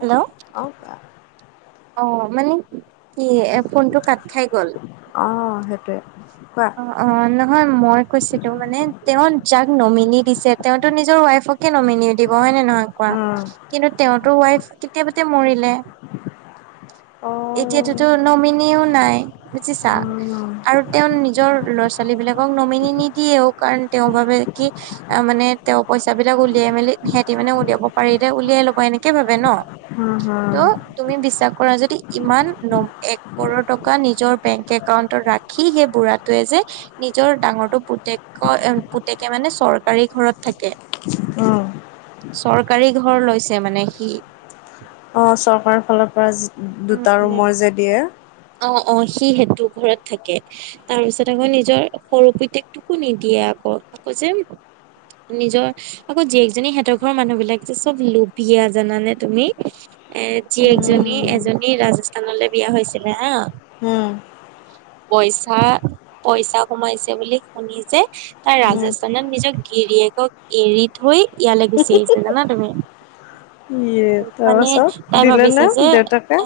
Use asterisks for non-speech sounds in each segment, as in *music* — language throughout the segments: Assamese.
হেল্ল'। অ কোৱা। অ মানে কি এ ফোনটো কাট খাই গ'ল। অ সেইটোৱে, কোৱা। অ অ নহয় মই কৈছিলো মানে তেওঁ যাক নমিনী দিছে তেওঁতো নিজৰ ৱাইফক কে নমিনি দিব হয় নে নহ নাইকোৱা উম। কিন্তু তেওঁৰতো ৱাইফ কেতিয়াবাতে মৰিলে। অ', এতিয়াততো নমিনীও নাই, বুজিছা? উম, আৰু তেওঁ নি ল'ৰা-ছোৱালী বিলাকক নমিনী নিদিয়েও কাৰণ তেওঁ ভাবে কি অ মানে তেওঁ পইচাবিলাক উলিয়াই মেলি সিহেতি মানে উলিয়াব পাৰিলে উলিয়াই লব এনেকে ভাবে ন? উম হম। ত' তুমি বিশ্বাস কৰা যদি ইমান নম এক কৰৰ টকা নিজৰ বেংক একাউণ্টত ৰাখি সেই বুঢ়া টোয়ে যে নিজৰ ডাঙৰটো পুতেকৰ পুতেকে মানে চৰকাৰী ঘৰত থাকে। অ। চৰকাৰী ঘৰ লৈছে মানে সি। অঁ চৰকাৰৰ ফালৰ পৰা উম দুটা উম ৰুমৰ যে দিয়ে। অ অ সি সেইটো ঘৰত থাকে। তাৰ পিছত আকৌ নিজৰ সৰু পিতেকটোকো নিদিয়ে আকৌ। আকৌ যে নিজৰ আকৌ জীয়েকজনী সিহঁতৰ ঘৰৰ মানুহ বিলাক যে চব লুভীয়া জানানে তুমি? এ জীয়েকজনী উম, এজনী ৰাজস্থানলে বিয়া হৈছিলে হা। হম, পইচা-পইচা সোমাইছে বুলি শুনি যে তাই হম। ৰাজস্থানত নিজক গিৰিয়েকক এৰি থৈ ইয়ালে গুচি আহিছে জানা তুমি? ইয়ে মানে তাৰপাছত তাই দিলে নে ভাবিছে যে দেউতাকে?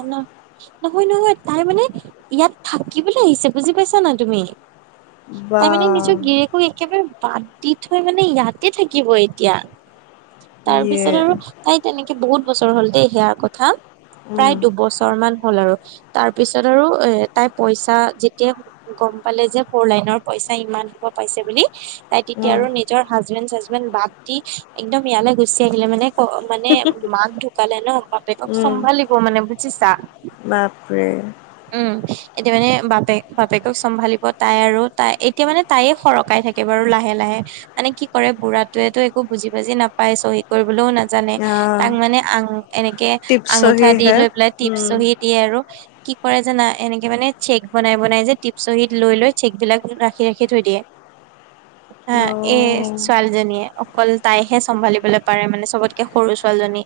নহয় নহয় তাই মানে ইয়াত থাকিবলৈ আহিছে বুজি পাইছা নাই তুমি? বা তাই মানে নিজৰ গিৰিয়েকক একেবাৰে বাদ দি থৈ মানে ইয়াতে থাকিব এতিয়া। তাৰ ইয়ে পিছত আৰু তাই তেনেকে বহুত বছৰ হ'ল দেই সেয়াৰ কথা। উম, দুবছৰ মান হ'ল আৰু তাৰ পিছত আৰু এ তাই পইচা যেতিয়াই গম পালে যে ফৰ লাইনৰ পইচা ইমান সোপা পাইছে বুলি তাই তেতিয়া উম, আৰু নিজৰ হাজবেণ্ড-চাচবেণ্ড বাদ দি একদম ইয়ালে গুচি আহিলে মানে ত' মানে মাক ঢুকালে ন বাপেকক উম। চম্ভালিব মানে, বুজিছা? বাপৰে। উম, এতিয়া মানে বাপেক বাপেকক চম্ভালিব তাই আৰু তাই এতিয়া মানে তাইে সৰকাই থা এইবাৰো লাহে লাহে মানে কি কৰে বুঢ়াটোৱেতো একো বুজি বাজি নাপায় চহী কৰিবলৈও নেজানে ইস্ ই আহ তাক মানে আঙ এনেকে টিপছ আঙুঠা দি চহীহে লৈ পেলাই টিপ উম। চহি দিয়ে আৰু ইস্ কি কৰে জানা এনেকে মানে চেক বনাই বনাই যে টিপচহী লৈ লৈ চেক বিলাক ৰাখি ৰাখি থৈ দিয়ে। *inaudible* হা এই অ', ছোৱালীজনীয়ে অকল তাইহে চম্ভালিবলৈ পাৰে মানে চবতকে সৰু ছোৱালীজনী।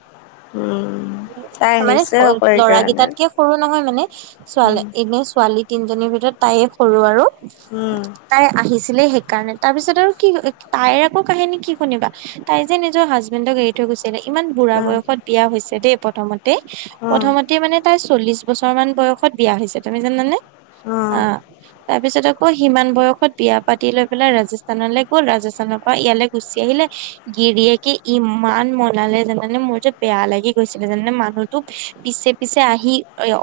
উম। এনেই আছো, তাই তাৰমানে আহিছে সৰু আকৌ সেইকাৰণে ল'ৰাৰাকেইটাতকে সৰু নহয় মানে উস্ স উম, ছোৱালী। নে ছোৱালী তিনজনীৰ ভিতৰত তাইয়ে সৰু আৰু উম। তাই আহিছিলে সেইকাৰণে তাৰ পিছত আৰু কি তাইৰ আকৌ কাহিনী কি শুনিবা। তাই যে নিজৰ হাজবেণ্ডক এৰি থৈ গৈছিলে ইমান ত' বুঢ়া বয়সত বিয়া হৈছে দেই প্ৰথমতে ইহ আ প্ৰথমতে মানে তাই চল্লিশ বছৰ মান বয়সত বিয়া হৈছে তুমি জানানে আ। তাৰ পিছত আকৌ সিমান বয়সত বিয়া পাতি লৈ পেলাই ৰাজস্থানলৈ গ'ল ৰাজস্থানৰ পৰা ইয়ালে। গুচি আহিলে ইহ গিৰিয়কে ইমান মনালে জানানে মোৰ যে বেয়া লাগি গৈছিলে যানানে মানুহটোক ইস্ পিছে পিছে আহি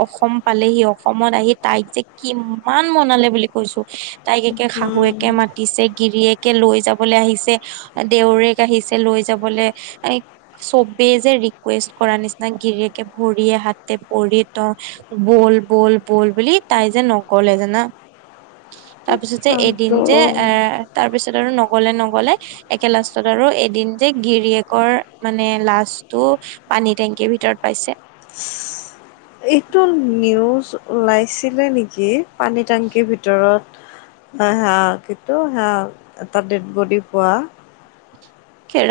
অসম পালেহি অসমত আহি তাইক যে কিমান মনালে বুলি কৈছো। ইস্ তাইক এতিয়া শাহুৱেকে মাতিছে গিৰিয়েকে লৈ যাবলৈ আহিছে। দেউৰেক আহিছে লৈ যাবলে ইস্ এক চবেই যে ৰিকুৱেষ্ট কৰাৰ নিচিনা গিৰিয়েকে ভৰিয়ে হাতে পৰি ত ইহ বল বল বল বুলি তাই যে নগলে জানা। সি ই ই তাৰপিছত যে এদিন যে এ তাৰ পিছত আৰু নগলে নগলে ইস্ একে লাষ্টত আৰু এদিন যে গিৰিয়েকৰ মানে লাছটো ইহ্ পানী টেংকিৰ ভিতৰত পাইছে। এইটো নিউজ ওলাইছিলে নেকি পানী টেংকিৰ ভিতৰত। হে হে আ কিন্তু সেয়া এটা ডেড বডি পোৱা।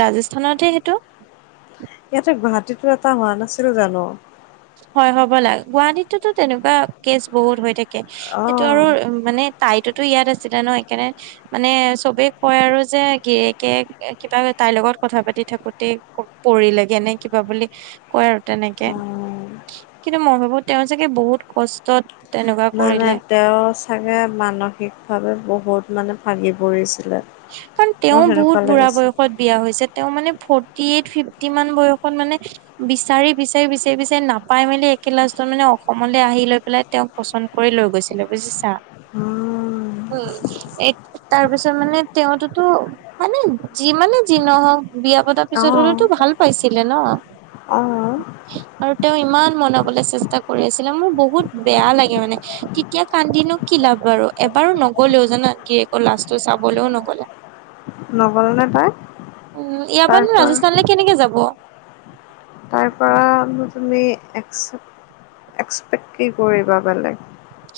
ৰাজস্থানতহে সেইটো। ইয়াতে গুৱাহাটীতো এটা হোৱা নাছিল জানো। হয় হ'ব লাগে গুৱাহাটীতেতো তেনেকুৱা কেচ বহুত হৈ থাকে ইহ্ ঠি অ সেইটো আৰু মানে তাইতো তোৰ ইয়াত আছিলে ন সেইকাৰণে। মানে চবে কয় আৰু যে গিৰেয়েকে কিবা তাইৰ লগত কথা পাতি থাকোতে ক পৰি লেগে নে কিবা বুলি ই ই স কয় আৰু তেনেকে। কিন্তু মই ভাবো তেওঁ চাগে বহুত কষ্টত তেনেকুৱা মানে কৰিলে। তেওঁ চাগে মানসিকভাৱে বহুত মানে ভাগি পৰিছে। ই হা কাৰণ তেওঁ বহুত বুঢ়া বয়সত। বিয়া হৈছে তেওঁ মানে ফৰটিএইট ফিফটি মান বয়সত মানে ই ই ই বিচাৰি বিচাৰি বিচাৰি বিচাৰি নাপাই মেলি একেই লাষ্টজন মানে অসমলৈ আহি লৈ পেলাই তেওঁক পচন্দ কৰি লৈ গৈছিলে বুজিছা। উম উ উ- উম এ তাৰপিছত মানে তেওঁতো মানে যিমানে যি নহওক বিয়া পতাৰ অ পিছত হলেতো ভাল পাইছিলে ন। অ আৰু তেওঁ ইমান মনাবলৈ চেষ্টা কৰি আছিলে মোৰ বহুত বেয়া লাগে মানে ইহ্ এতিয়া কান্দিনো কি লাভ বাৰু এবাৰো নগলেও জানা গিৰিয়েকৰ লাষ্ট তোৰ চাব লেও নগ'লে। নগ'ল নে তাই উম ইয়াৰ পৰানো তাৰপৰা। ৰাজস্থানলৈ কেনেকে যাব। তাৰ পৰা তুমি একচেপ্ট এক্সপেক্ট কি কৰিবা বেলেগ।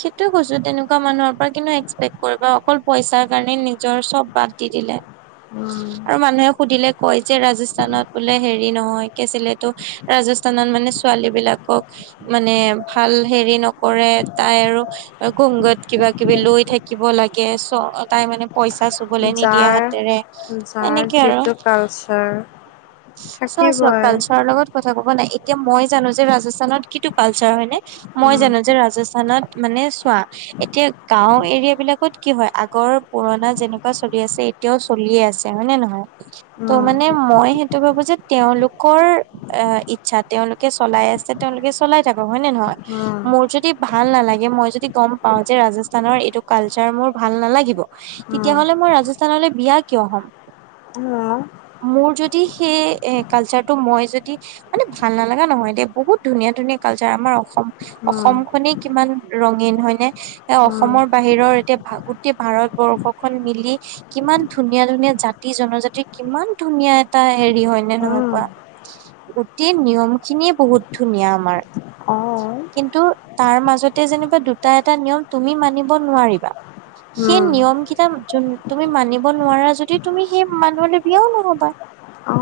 সেইটোৱে কৈছো তেনেকুৱা মানুহৰ পৰা কিনো এক্সপেক্ট কৰিবা অকল পইচাৰ কাৰণে নিজৰ চব বাদ দি দিলে। ছি ছি আৰু মানুহে সুধিলে কয় যে ৰাজস্থানত বোলে হেৰি নহয় কেছিলেতো ইহ্ ৰাজস্থানত মানে ছোৱালী বিলাকক সি ই ই মানে ভাল হেৰি নকৰে। তাই আৰু ইহ্--গংগত কিবা কিবি লৈ থাকিব লাগে চ তাই মানে পইচা চুবলৈ নিদিয়া যাৰ হাতেৰে ই ই যাৰ এনেকে আৰু যিটো কালচাৰ চোৱা চোৱা থাকিবই কালচাৰৰ লগত। এইটো কথা গম পোৱা নাই এতিয়া মই জানো যে ৰাজস্থানত কিটো কালচাৰ হয় নে ই ই, মই উম জানো যে ৰাজস মানত মানে চোৱা এতিয়া গাঁও এৰিয়া বিলাকত কি হয় আগৰ পুৰণা যেনেকুৱা চলি আছে তেওঁ চলিয়ে আছে হয়নে নহয় ত' উম মানে মই সেইটো ভাবো যে তেওঁলোকৰ অ ইচ্ছা তেওঁলোকে চলাই আছে তেওঁলোকে চলাই থাকক হয় নে নহয়। উম মোৰ যদি ভাল নালাগে মই যদি গম পাও যে ৰাজস্থানৰ এইটো কালচাৰ মোৰ ভাল নালাগিব উম তেতিয়াহ'লে মই ৰাজস্থানলৈ বিয়া কিয় হ'ম। অ'হ। মোৰ যদি সেই কালচাৰটো মই যদি মানে ভাল নালাগা নহয় দে বহুত ধুনীয়া ধুনীয়া কালচাৰ আমাৰ অসম উম অসম খনিক কিমান ৰঙীন হয় নে? এ উম অসমৰ বাহিৰৰ এতিয়া গোটেই ভাৰতবৰ্ষখন মিলি কিমান ধুনীয়া ধুনীয়া জাতি জনজাতিৰ কিমান ধুনীয়া এটা হেৰি হয় নে নহয় উম কোৱা? গোটেই নিয়ম খিনীয়ে বহুত ধুনীয়া আমাৰ অ কিন্তু তাৰ মাজতে যেনিবা দুটা এটা নিয়ম তুমি মানিব নোৱাৰিবা, সেই উম নিয়ম কেইটা যোন তুমি মানিব নোৱাৰা যদি তুমি সেই মানুহলৈ বিয়াও নহবা। অ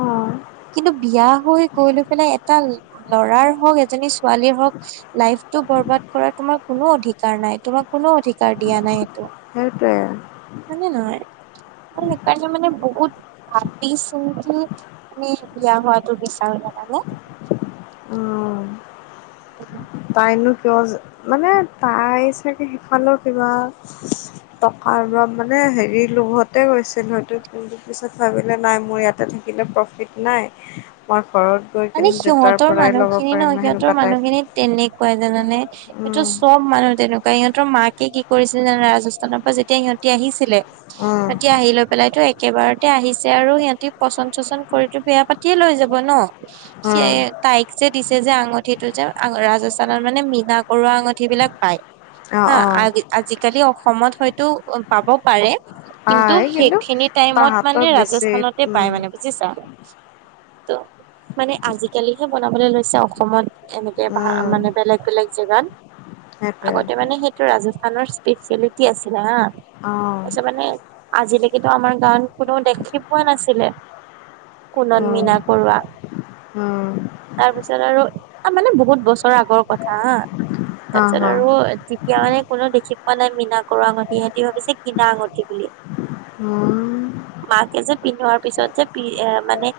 কিন্তু বিয়া হৈ গৈ লৈ পেলাই এটা লৰাৰ হওক এজনী ছোৱালীৰ হওক লাইফ টো বৰবাদ কৰা তোমাৰ কোনো অধিকাৰ নাই, তোমাক কোনো অধিকাৰ দিয়া নাই সেইটো। সেইটোৱে মানে নহয় মই সেইকাৰণে মানে বহুত ভাবি চিন্তি আমি বিয়া হোৱাটো বিচাৰোঁ জানা নে। উম উম। তাইনো কিয় মানে তাই চাগে সিফালেৰ কিবা টকাৰ ৰপ মানে হেৰি লোভতে গৈছিল হয়তো কিন্তু পিছত ভাবিলে নাই মোৰ ইয়াতে থা- কিলে প্ৰফিট নাই মই ঘৰত গৈ মানে কিনে দেউতাৰ সিহঁতৰ পৰাই ল'ব মানুহখিনি ন পাৰিম সিহঁতৰ সেনেকুৱা টাইপ মানুহখিনিত তেনেকুৱাই জানানে। এইটো উম চব মানুহ তেনেকুৱা সিহঁতৰ মাকে কি কৰিছিলে জানা, ৰাজস্থানৰ পৰা যেতিয়া সিহঁতি আহিছিলে উম সিহঁতি আহি লৈ পেলাইতো একেবাৰতে আহিছে আৰু সিহঁতি পচন চচন কৰিতো বেয়া পাতিয়ে লৈ যাব ন। *inaudible* ছে উম তাইক যে দিছে যে আঙঠিটো যে ৰাজস্থানত মানে মীনা কৰোৱা আঙঠি বিলাক পায়। অ হা অ আ আজিকালি অসমত হয়তো পাব পাৰে। কিন্তু সেইখিনি টাইমত মানে তাহাঁতৰ বেছি ৰাজস্থানতে পাই উম মানে বুজিছা। ত মানে আজিকালিহে বনাবলৈ লৈছে অসমত এনেকে ভা উম মানে বেলেগ বেলেগ জেগাত সেইটোৱে আগতে মানে সেইটো ৰাজস্থানৰ স্পেচিয়েলিটি আছিলে হা। অ তাৰপিছত মানে আজিলৈকেতো আমাৰ গাঁৱত কোনোও দেখি পোৱা নাছিলে কুণত মীনা কৰোৱা অ। তাৰ পিছত আৰু মানে বহুত বছৰ আগৰ কথা হা। তাৰ হা পিছত হা আৰু তেতিয়া মানে কোনো দেখি পোৱা নাই মীনা কৰোৱা আঙঠি সিহঁতি ভাবিছে কিনা আঙুঠি বুলি। *unintelligible* মাকে যে পিন্ধোৱাৰ পিছত যে পি মানে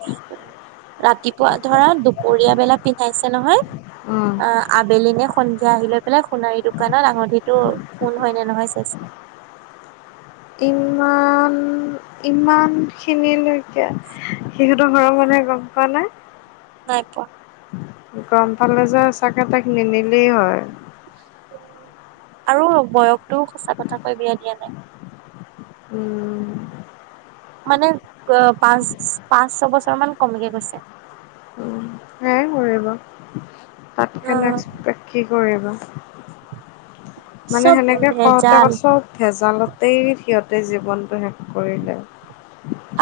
ৰাতিপুৱা ধৰা দুপৰীয়া বেলা পিন্ধাইছে নহয় উম অ আবেলি নে সন্ধিয়া আহি লৈ পেলাই সোণাৰী দোকানত আঙঠিটো সোন হয়নে নহয় চাইছ- ইমা- ইমান খিনিলৈকে সিহঁতৰ ঘৰৰ মানুহে গম পোৱা নাই। নাই পোৱা। গম পালে যে চাকে তাক নিনিলেই হয়। উম, আৰু বয়সতটোও সঁচা কথাকৈ বিয়া দিয়া নাই। উম, মানে অ পাঁচ পাঁচ ছয় বছৰ মান কমকে কৈছে। উ সেয় কৰিব, অ তাতকে এক্সপেকট কি কৰিবা। মানে চব সেনেকে কওঁতে ভেজাল চব ভেজালতেই সিহঁতে জীৱনটো শেষ কৰিলে।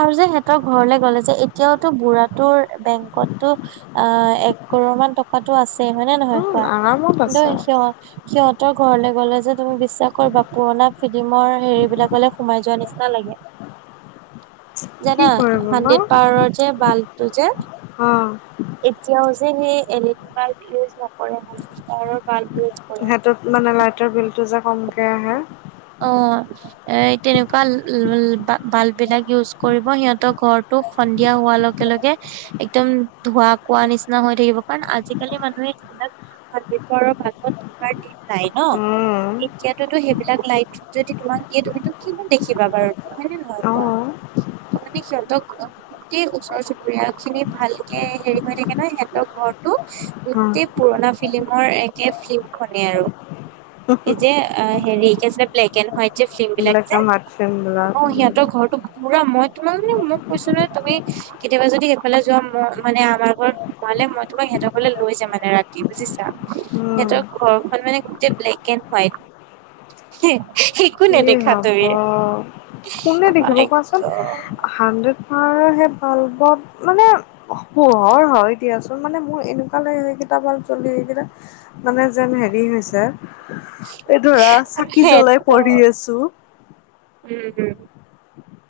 আৰু যে সিহতৰ ঘৰলে গ'লে যে, এতিয়াওতো বুঢ়াটোৰ বেংকতটো- অঁ এক কৰৰ মান টকাটো আছে, হয় নে নহয় উম, কোৱা, আৰামত কিন্তু আছে সি- সিহঁতৰ ঘৰলে গ'লে যে তুমি বিশ্বাস কৰিবা পূৰণা ফিল্মৰ হেৰি বিলাকলে- সোমাই যোৱা নিচিনা লাগে। কি জানা, কৰিব হাণ্ড্ৰেড পাৱাৰৰ যে বাল্বটো যে- উম এতিয়াও যে সেই L E D bulb use নকৰে হ ষ্টাৰৰ বাল্ব ইউজ- কৰে। সিহটোত মানে লাইটৰ বিলতটো যে কমকে আহে। অঁ, এ তেনেকুৱা বাল্ব বাল্ব বিলাক- ইউজ কৰিব, সিহঁতৰ ঘৰতো সন্ধিয়া হোৱাৰ লগে লগে- একদম ধোৱা কোৱা নিচিনা হৈ থাকিব, কাৰণ আজিকালি মানুহে যিবিলাক- সন্দীপৰৰ ভাগত থকাৰ দিন নাই ন, উম, এতিয়াতো সেইবিলাক লাইট- যদি তোমাক দিয়ে, তুমিতো কিমান দেখিবা বাৰু হয়নে নহয় কোৱা? অ'। ত' মানে কি হল ঘ - গোটেই ওচৰ চুবুৰীয়া খিনি ভালকে হেৰি হৈ থাকে নহয় সিহঁতৰ ঘৰটো- হ, গোটেই পুৰণা ফিল্মৰ একে ফিল্মখনেই আৰু। এই যে হেৰি কি আছিলে ব্লেক এণ্ড হোৱাইট। যে ফিল্ম বিলাক এইবিলাক যে, কাম হাত ফেম অঁ সিহঁতৰ বিলাক। ঘৰটো- পুৰা মই তোমাক মানে মোক কৈছো নহয় তুমি- কেতিয়াবা যদি এইফালে যোৱা মই মানে আমাৰ ঘৰত সোমালে মই তোমাক সিহঁতৰ ঘৰলে লৈ যাম মানে ৰা- তি, বুজিছা উম, সিহঁতৰ ঘৰখন মানে গোটেই ব্লেক এণ্ড হোৱাইট। একো কি নেদেখা হ'ব। তুমি অঁ। হানড্ৰেড পাৱাৰ সেই বাল্বত মানে- পোহৰ হয় দিয়াচোন মানে মোৰ এনেকুৱা লাগে যেইকেইটা বাল্ব জ্বলে সেইকেইটা- মানে যেন হেৰি হৈছে এই ধৰা চাকি সেত জ্বলাই পঢ়ি আছে। উম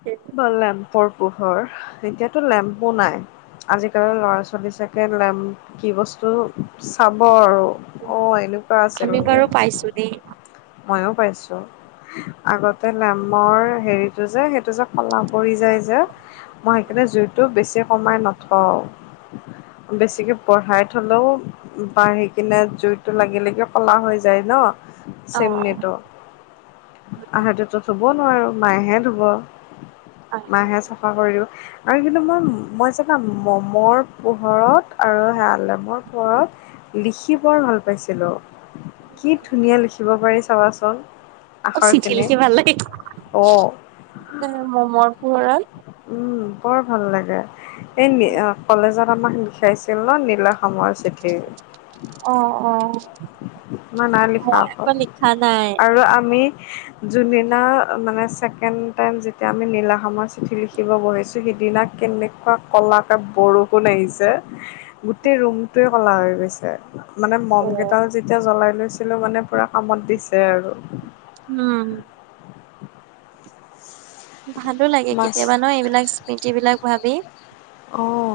উম। বা লেম্পৰ পোহৰ এতিয়াতো লেম্পো নাই। আজিকালি ল'ৰা ছোৱালী চাকে লেম কি বস্তু চাব উম আৰু- অ এনেুৱা আছিল আমি বাৰু এনকে। পাইছো দেই- ময়ো পাইছো। আগতে লেমৰ হেৰিটো যে সেইটো যে কলা পৰি যায় যে। মই সেইকাৰণে জুইটো বেছি কমাই নথওঁ। বেছিকে বঢ়াই থলো- বাঢ়ি কিনে জুইতটো লাগি লাগি কলা হৈ যায় ন। অ হয়। চেমনিটো, আহ হেতেতো ধুব নোৱাৰোঁ মায়েহে ধুব। মায়েহে চাফা কৰিও। আৰু কিন্তু মই মই জানা মমৰ পোহৰত আৰু সেয়া লেমৰ পোহৰত- লিখি বৰ ভাল পাইছিলোঁ, কি ধুনীয়া লিখিব পাৰি চাবাচোন। অ চিঠি আখৰখিনি লিখি ভাল লাগে, অ এ মমৰ পোহৰত। উম বৰ ভাল লাগে, এই কলেজত- মাহ লিখাইছিল ন নীলা খামৰ চিঠি - অঁ অঁ- ম‌ই নাই লিখা আক' নাই আৰু আমি যোন দিনা মানে ছেকেণ্ড টাইম যেতিয়া আমি নীলা খামৰ চিঠি লিখিব বহিছো সিদিনা কেনেকুৱা কলাকে বৰষুণ আহিছে। গোটেই ৰুমটোৱে কলা হৈ গৈছে। মানে মম অ। কেইডাল যেতিয়া জ্বলাই লৈছিলো মানে পুৰা কামত দিছে আৰু। উম ভালো লাগে মাছ কেতিয়াবা ন এইবিলাক স্মৃতি বিলাক ভাবি। অঁ